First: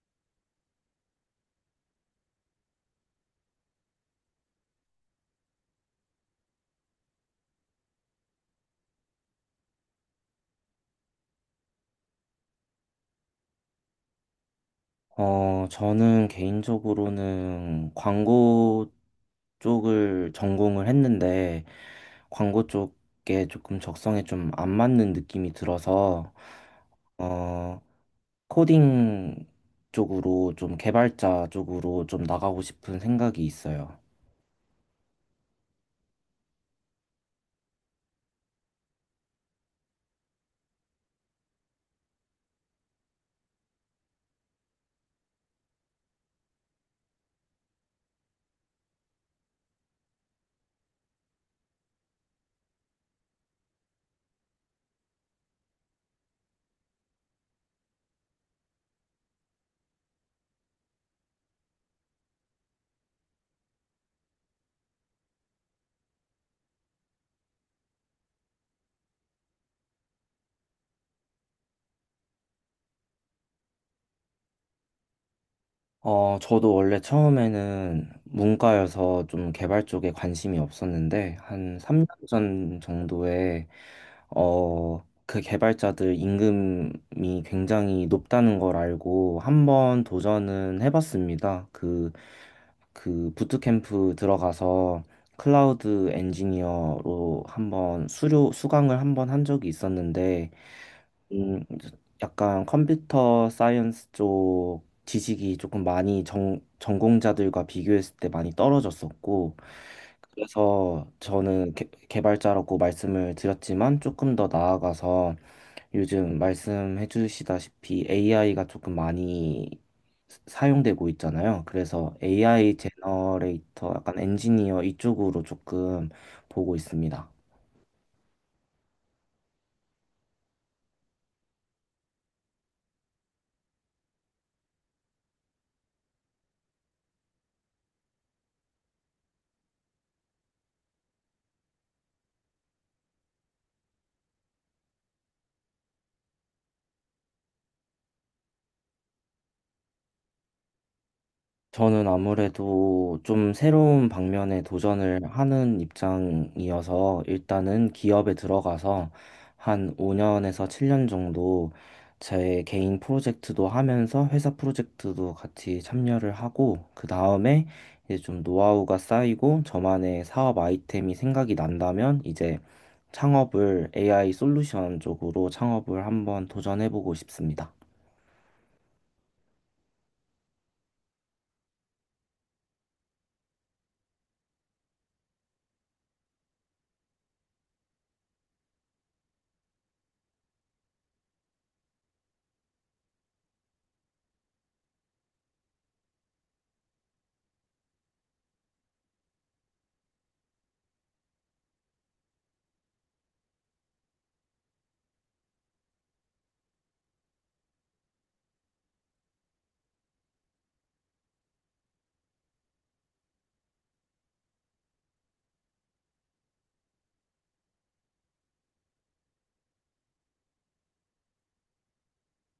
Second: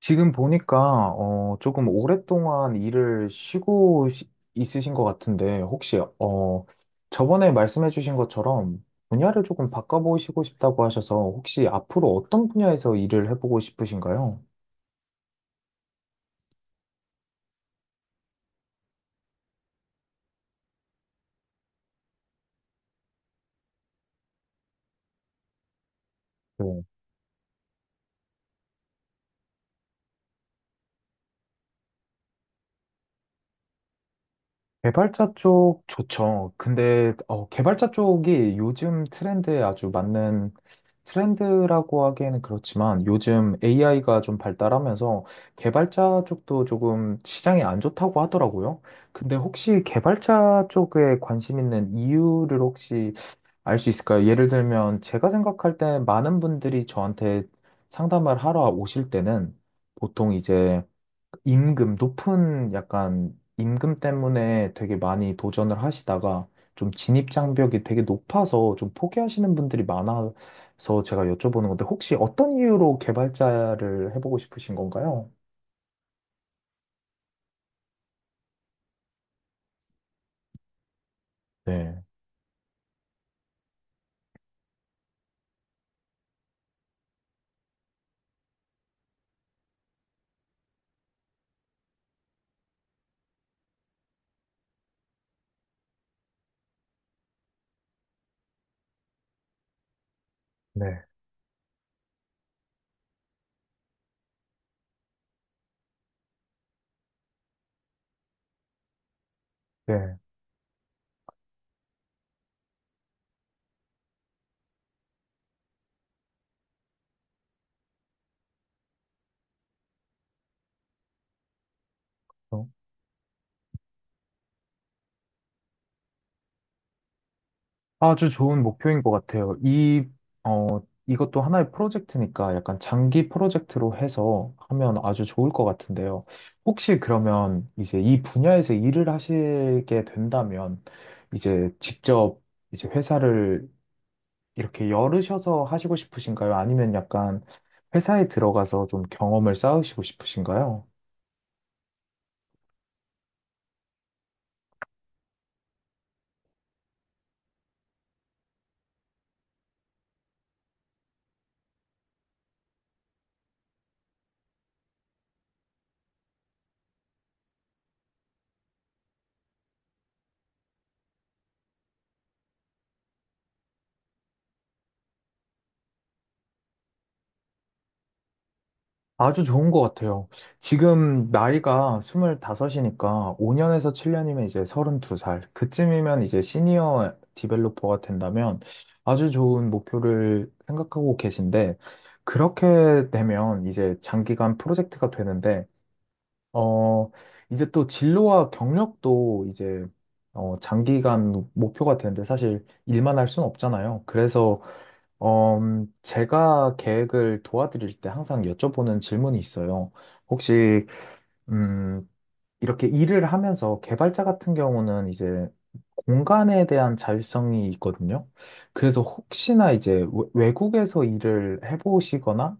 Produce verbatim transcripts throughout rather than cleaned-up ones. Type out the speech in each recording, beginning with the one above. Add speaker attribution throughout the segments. Speaker 1: 지금 보니까 어, 조금 오랫동안 일을 쉬고 시- 있으신 것 같은데 혹시 어, 저번에 말씀해주신 것처럼 분야를 조금 바꿔보시고 싶다고 하셔서 혹시 앞으로 어떤 분야에서 일을 해보고 싶으신가요?
Speaker 2: 어, 저는 개인적으로는 광고 쪽을 전공을 했는데, 광고 쪽에 조금 적성에 좀 안 맞는 느낌이 들어서,
Speaker 1: 뭐,
Speaker 2: 어, 코딩 쪽으로 좀 개발자 쪽으로 좀 나가고 싶은 생각이 있어요.
Speaker 1: 개발자 쪽 좋죠. 근데 어, 개발자 쪽이 요즘 트렌드에 아주 맞는 트렌드라고 하기에는 그렇지만 요즘 에이아이가 좀 발달하면서 개발자 쪽도 조금 시장이 안 좋다고 하더라고요. 근데 혹시 개발자 쪽에 관심 있는 이유를 혹시 알 수 있을까요? 예를 들면 제가 생각할 때 많은 분들이 저한테 상담을 하러 오실 때는 보통 이제 임금, 높은 약간 임금 때문에 되게 많이 도전을 하시다가 좀 진입 장벽이 되게 높아서 좀 포기하시는 분들이 많아서 제가 여쭤보는 건데 혹시 어떤 이유로 개발자를 해보고 싶으신 건가요?
Speaker 2: 어, 저도 원래 처음에는 문과여서 좀 개발 쪽에 관심이 없었는데, 한
Speaker 1: 네.
Speaker 2: 삼 년 전 정도에, 어, 그 개발자들 임금이 굉장히 높다는 걸 알고 한 번 도전은 해봤습니다. 그, 그 부트캠프 들어가서 클라우드 엔지니어로 한번 수료, 수강을 한번 한 적이 있었는데,
Speaker 1: 네.
Speaker 2: 음, 이제 약간 컴퓨터 사이언스 쪽 지식이 조금 많이 전, 전공자들과 비교했을 때 많이 떨어졌었고,
Speaker 1: 네.
Speaker 2: 그래서 저는 개, 개발자라고 말씀을 드렸지만 조금 더 나아가서 요즘 말씀해 주시다시피 에이아이가 조금 많이 사- 사용되고 있잖아요. 그래서 에이아이 제너레이터, 약간 엔지니어 이쪽으로 조금 보고 있습니다.
Speaker 1: 아주 좋은 목표인 것 같아요. 이, 어, 이것도 하나의 프로젝트니까 약간 장기 프로젝트로 해서 하면 아주 좋을 것 같은데요. 혹시 그러면 이제 이 분야에서 일을 하시게 된다면 이제 직접 이제 회사를 이렇게 열으셔서 하시고 싶으신가요? 아니면 약간 회사에 들어가서 좀 경험을 쌓으시고 싶으신가요?
Speaker 2: 저는 아무래도 좀 새로운 방면에 도전을 하는 입장이어서 일단은 기업에 들어가서 한 오 년에서 칠 년 정도 제 개인 프로젝트도 하면서 회사 프로젝트도 같이 참여를 하고 그 다음에 이제 좀 노하우가 쌓이고 저만의 사업 아이템이 생각이 난다면 이제 창업을 에이아이 솔루션 쪽으로 창업을 한번 도전해보고 싶습니다.
Speaker 1: 아주 좋은 것 같아요. 지금 나이가 스물다섯이니까 오 년에서 칠 년이면 이제 서른두 살. 그쯤이면 이제 시니어 디벨로퍼가 된다면 아주 좋은 목표를 생각하고 계신데, 그렇게 되면 이제 장기간 프로젝트가 되는데, 어, 이제 또 진로와 경력도 이제, 어, 장기간 목표가 되는데 사실 일만 할 수는 없잖아요. 그래서 어, 음, 제가 계획을 도와드릴 때 항상 여쭤보는 질문이 있어요. 혹시, 음, 이렇게 일을 하면서 개발자 같은 경우는 이제 공간에 대한 자율성이 있거든요. 그래서 혹시나 이제 외- 외국에서 일을 해보시거나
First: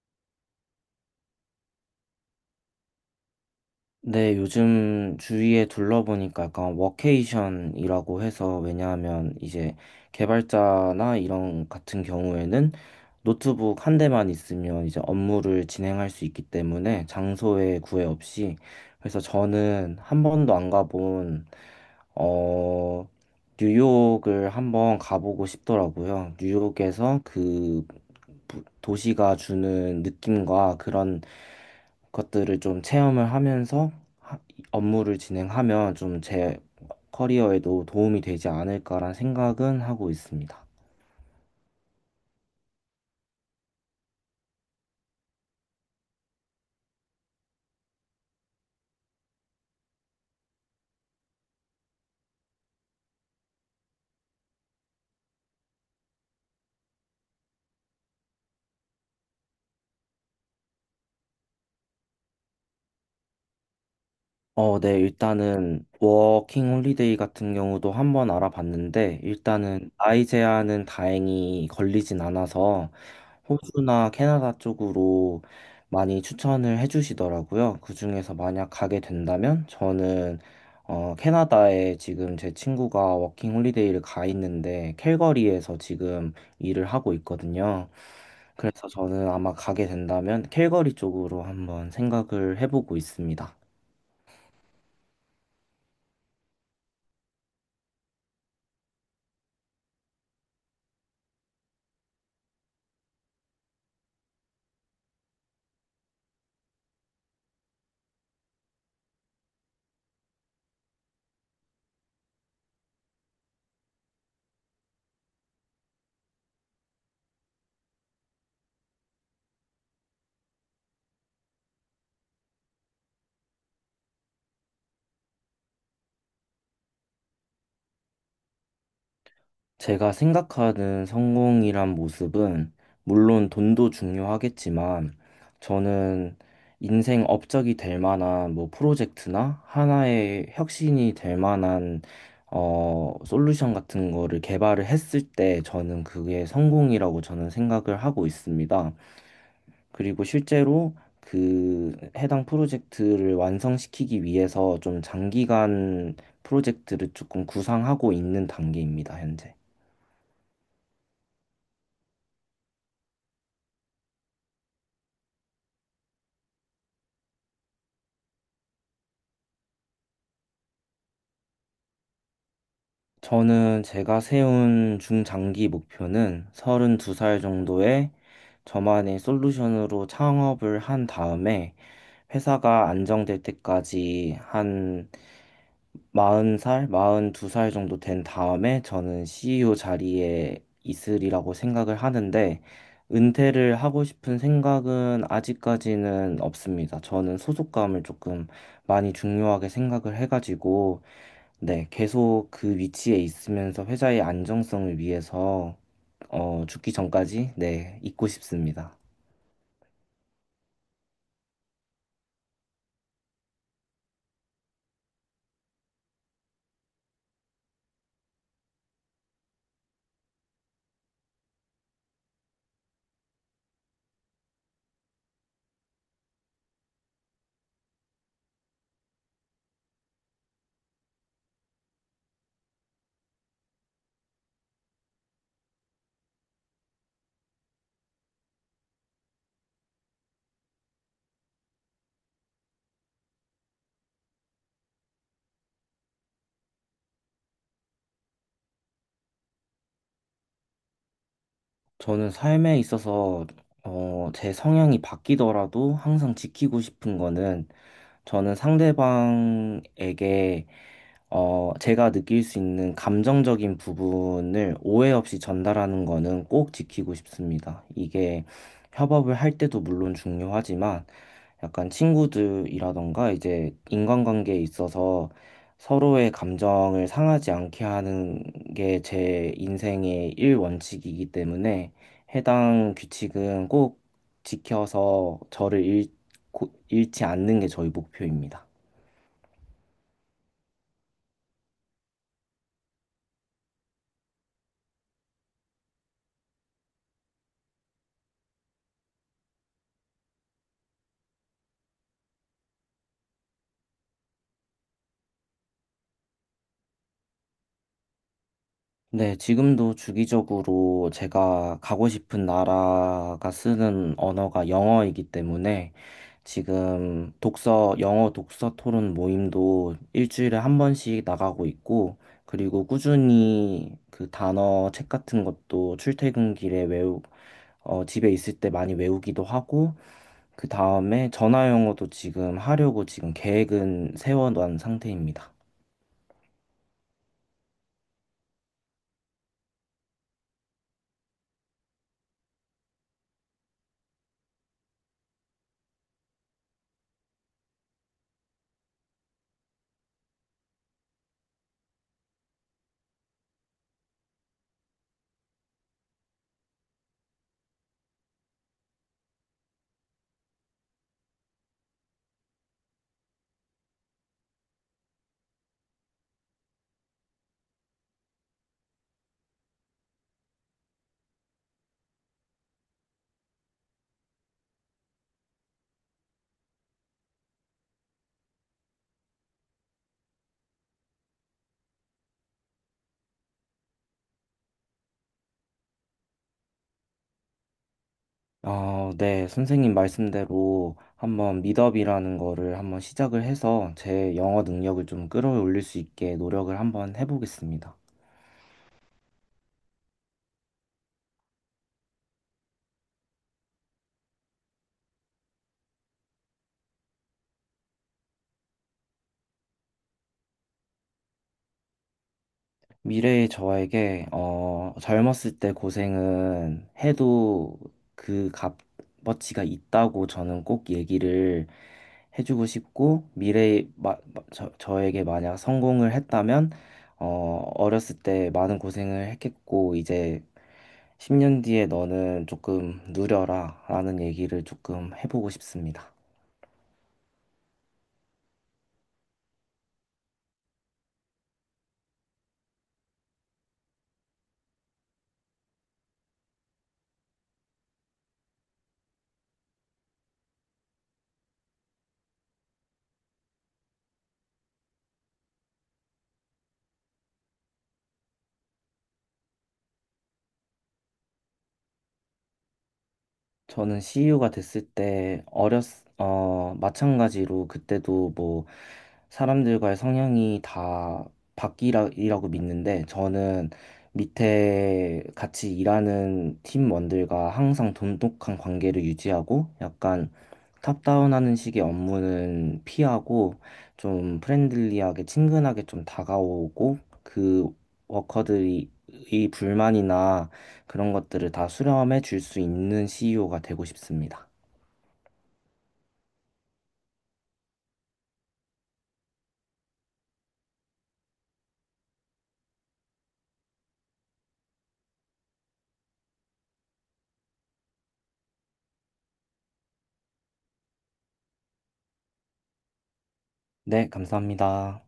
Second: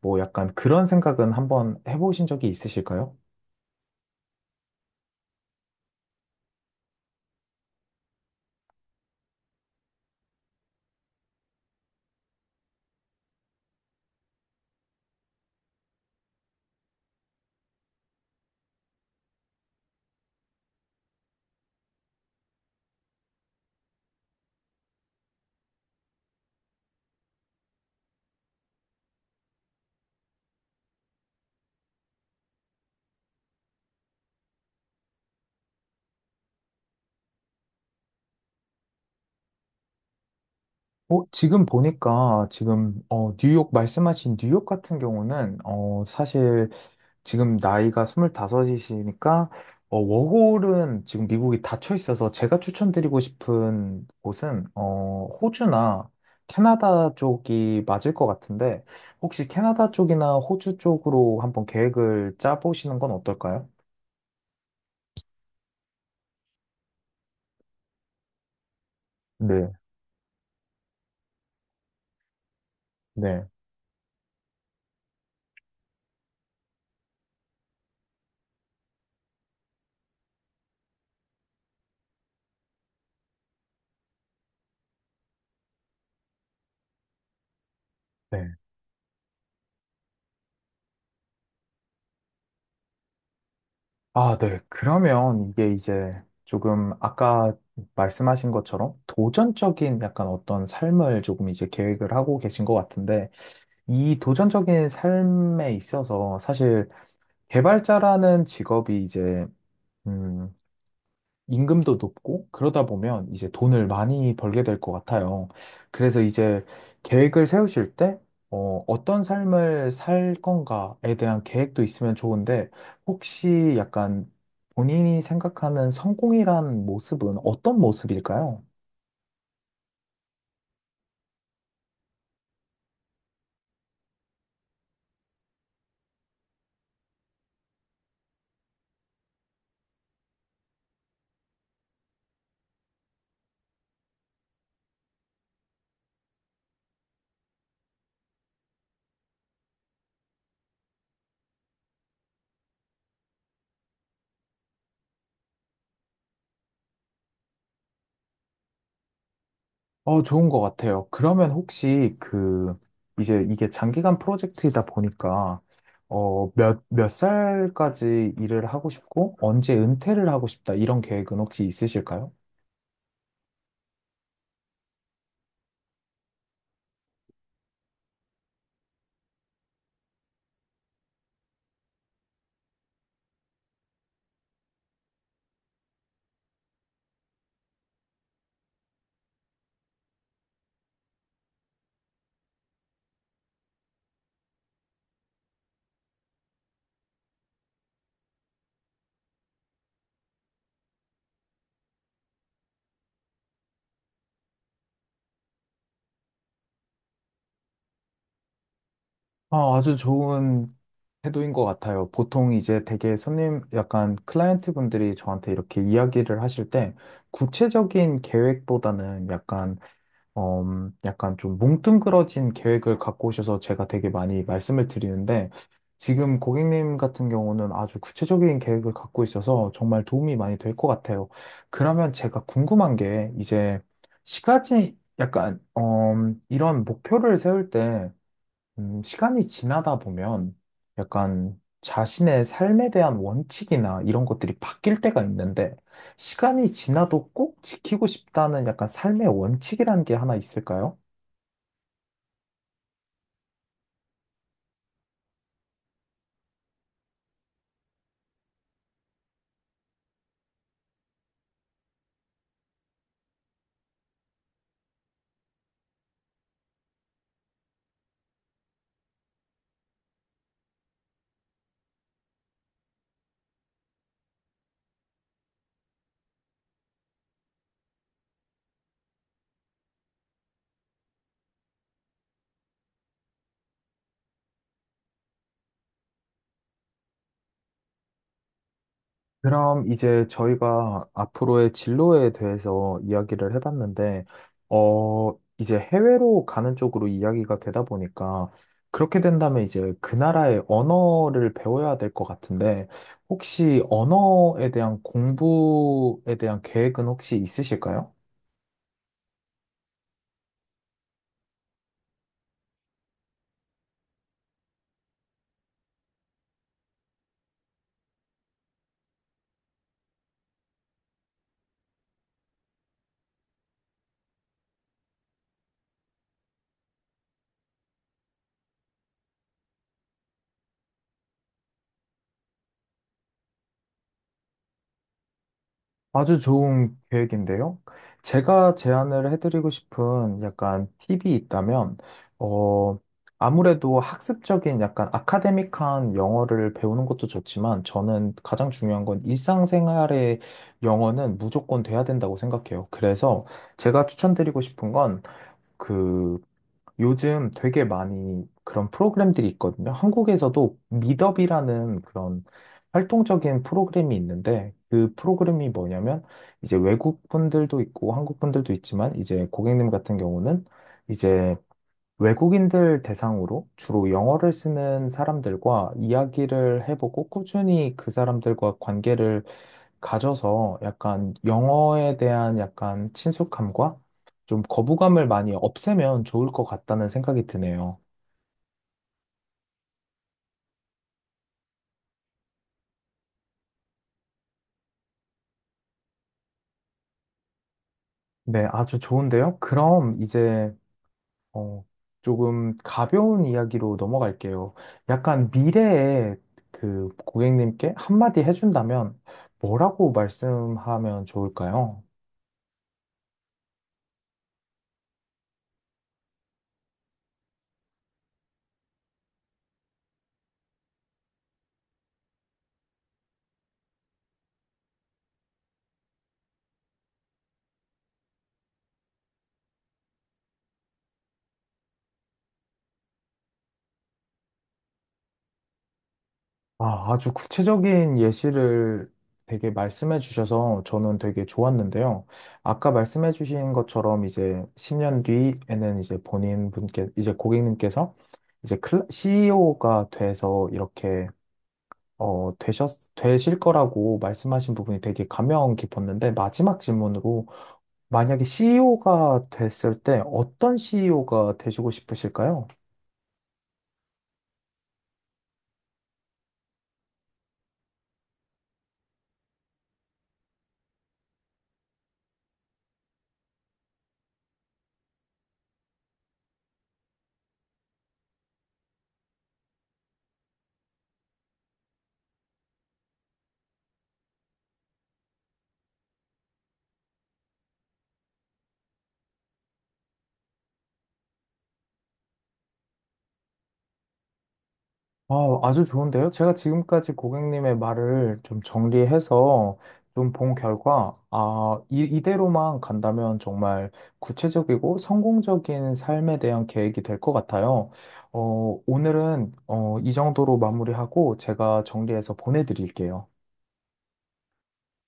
Speaker 1: 뭐 약간 그런 생각은 한번 해보신 적이 있으실까요?
Speaker 2: 네, 요즘 주위에 둘러보니까 약간 워케이션이라고 해서 왜냐하면 이제 개발자나 이런 같은 경우에는 노트북 한 대만 있으면 이제 업무를 진행할 수 있기 때문에 장소에 구애 없이 그래서 저는 한 번도 안 가본 어 뉴욕을 한번 가보고 싶더라고요. 뉴욕에서 그 부- 도시가 주는 느낌과 그런 것들을 좀 체험을 하면서 업무를 진행하면 좀 제 커리어에도 도움이 되지 않을까란 생각은 하고 있습니다.
Speaker 1: 어, 지금 보니까 지금 어, 뉴욕 말씀하신 뉴욕 같은 경우는 어, 사실 지금 나이가 스물다섯이시니까 어, 워홀은 지금 미국이 닫혀 있어서 제가 추천드리고 싶은 곳은, 어, 호주나 캐나다 쪽이 맞을 것 같은데, 혹시 캐나다 쪽이나 호주 쪽으로 한번 계획을 짜보시는 건 어떨까요?
Speaker 2: 어, 네, 일단은 워킹 홀리데이 같은 경우도 한번 알아봤는데
Speaker 1: 네,
Speaker 2: 일단은 나이 제한은 다행히 걸리진 않아서
Speaker 1: 네,
Speaker 2: 호주나 캐나다 쪽으로 많이 추천을 해주시더라고요. 그중에서 만약 가게 된다면 저는 어, 캐나다에 지금 제 친구가 워킹 홀리데이를 가 있는데 캘거리에서 지금 일을 하고 있거든요.
Speaker 1: 네.
Speaker 2: 그래서 저는 아마 가게 된다면 캘거리 쪽으로 한번 생각을 해보고 있습니다.
Speaker 1: 아, 네. 그러면 이게 이제 조금 아까 말씀하신 것처럼 도전적인 약간 어떤 삶을 조금 이제 계획을 하고 계신 것 같은데, 이 도전적인 삶에 있어서 사실 개발자라는 직업이 이제, 음, 임금도 높고 그러다 보면 이제 돈을 많이 벌게 될 것 같아요. 그래서 이제 계획을 세우실 때, 어, 어떤 삶을 살 건가에 대한 계획도 있으면 좋은데, 혹시 약간 본인이 생각하는 성공이란 모습은 어떤 모습일까요?
Speaker 2: 제가 생각하는 성공이란 모습은 물론 돈도 중요하겠지만 저는 인생 업적이 될 만한 뭐 프로젝트나 하나의 혁신이 될 만한 어, 솔루션 같은 거를 개발을 했을 때 저는 그게 성공이라고 저는 생각을 하고 있습니다. 그리고 실제로 그 해당 프로젝트를 완성시키기 위해서 좀 장기간 프로젝트를 조금 구상하고 있는 단계입니다, 현재.
Speaker 1: 어, 좋은 것 같아요. 그러면 혹시 그, 이제 이게 장기간 프로젝트이다 보니까, 어, 몇, 몇 살까지 일을 하고 싶고, 언제 은퇴를 하고 싶다, 이런 계획은 혹시 있으실까요?
Speaker 2: 저는 제가 세운 중장기 목표는 서른두 살 정도에 저만의 솔루션으로 창업을 한 다음에 회사가 안정될 때까지 한 마흔 살 마흔 두 살 정도 된 다음에 저는 씨이오 자리에 있으리라고 생각을 하는데, 은퇴를 하고 싶은 생각은 아직까지는 없습니다. 저는 소속감을 조금 많이 중요하게 생각을 해가지고, 네, 계속 그 위치에 있으면서 회사의 안정성을 위해서, 어, 죽기 전까지, 네, 있고 싶습니다.
Speaker 1: 아, 아주 좋은 태도인 것 같아요. 보통 이제 되게 손님, 약간 클라이언트 분들이 저한테 이렇게 이야기를 하실 때, 구체적인 계획보다는 약간 어, 약간 좀 뭉뚱그러진 계획을 갖고 오셔서 제가 되게 많이 말씀을 드리는데, 지금 고객님 같은 경우는 아주 구체적인 계획을 갖고 있어서 정말 도움이 많이 될 것 같아요. 그러면 제가 궁금한 게, 이제, 시가지, 약간, 어, 이런 목표를 세울 때, 음, 시간이 지나다 보면 약간 자신의 삶에 대한 원칙이나 이런 것들이 바뀔 때가 있는데 시간이 지나도 꼭 지키고 싶다는 약간 삶의 원칙이라는 게 하나 있을까요?
Speaker 2: 저는 삶에 있어서, 어, 제 성향이 바뀌더라도 항상 지키고 싶은 거는 저는 상대방에게 어, 제가 느낄 수 있는 감정적인 부분을 오해 없이 전달하는 거는 꼭 지키고 싶습니다. 이게 협업을 할 때도 물론 중요하지만 약간 친구들이라던가 이제 인간관계에 있어서 서로의 감정을 상하지 않게 하는 게 제 인생의 일원칙이기 때문에 해당 규칙은 꼭 지켜서 저를 잃고, 잃지 않는 게 저희 목표입니다.
Speaker 1: 그럼 이제 저희가 앞으로의 진로에 대해서 이야기를 해봤는데, 어, 이제 해외로 가는 쪽으로 이야기가 되다 보니까, 그렇게 된다면 이제 그 나라의 언어를 배워야 될 것 같은데, 혹시 언어에 대한 공부에 대한 계획은 혹시 있으실까요?
Speaker 2: 네, 지금도 주기적으로 제가 가고 싶은 나라가 쓰는 언어가 영어이기 때문에 지금 독서, 영어 독서 토론 모임도 일주일에 한 번씩 나가고 있고, 그리고 꾸준히 그 단어 책 같은 것도 출퇴근길에 외우, 어, 집에 있을 때 많이 외우기도 하고, 그 다음에 전화 영어도 지금 하려고 지금 계획은 세워놓은 상태입니다.
Speaker 1: 아주 좋은 계획인데요. 제가 제안을 해드리고 싶은 약간 팁이 있다면, 어, 아무래도 학습적인 약간 아카데믹한 영어를 배우는 것도 좋지만, 저는 가장 중요한 건 일상생활의 영어는 무조건 돼야 된다고 생각해요. 그래서 제가 추천드리고 싶은 건, 그, 요즘 되게 많이 그런 프로그램들이 있거든요. 한국에서도 미더비라는 그런 활동적인 프로그램이 있는데 그 프로그램이 뭐냐면 이제 외국 분들도 있고 한국 분들도 있지만 이제 고객님 같은 경우는 이제 외국인들 대상으로 주로 영어를 쓰는 사람들과 이야기를 해보고 꾸준히 그 사람들과 관계를 가져서 약간 영어에 대한 약간 친숙함과 좀 거부감을 많이 없애면 좋을 것 같다는 생각이 드네요.
Speaker 2: 아, 네. 선생님 말씀대로 한번 미더비라는 거를 한번 시작을 해서 제 영어 능력을 좀 끌어올릴 수 있게 노력을 한번 해보겠습니다.
Speaker 1: 네, 아주 좋은데요. 그럼 이제 어, 조금 가벼운 이야기로 넘어갈게요. 약간 미래에 그 고객님께 한마디 해준다면 뭐라고 말씀하면 좋을까요?
Speaker 2: 미래의 저에게, 어, 젊었을 때 고생은 해도 그 값어치가 있다고 저는 꼭 얘기를 해주고 싶고, 미래의 마- 마- 저, 저에게 만약 성공을 했다면, 어, 어렸을 때 많은 고생을 했겠고, 이제 십 년 뒤에 너는 조금 누려라 라는 얘기를 조금 해보고 싶습니다.
Speaker 1: 아, 아주 구체적인 예시를 되게 말씀해 주셔서 저는 되게 좋았는데요. 아까 말씀해 주신 것처럼 이제 십 년 뒤에는 이제 본인 분께, 이제 고객님께서 이제 클라- 씨이오가 돼서 이렇게, 어, 되셨, 되실 거라고 말씀하신 부분이 되게 감명 깊었는데 마지막 질문으로 만약에 씨이오가 됐을 때 어떤 씨이오가 되시고 싶으실까요?
Speaker 2: 저는 씨유가 됐을 때 어렸 어 마찬가지로 그때도 뭐 사람들과의 성향이 다 바뀌라고 믿는데 저는 밑에 같이 일하는 팀원들과 항상 돈독한 관계를 유지하고 약간 탑다운하는 식의 업무는 피하고 좀 프렌들리하게 친근하게 좀 다가오고 그 워커들이 이 불만이나 그런 것들을 다 수렴해 줄 수 있는 씨이오가 되고 싶습니다.
Speaker 1: 아, 아주 좋은데요? 제가 지금까지 고객님의 말을 좀 정리해서 좀 본 결과, 아, 이, 이대로만 간다면 정말 구체적이고 성공적인 삶에 대한 계획이 될 것 같아요. 어, 오늘은 어, 이 정도로 마무리하고 제가 정리해서 보내드릴게요.
Speaker 2: 네, 감사합니다.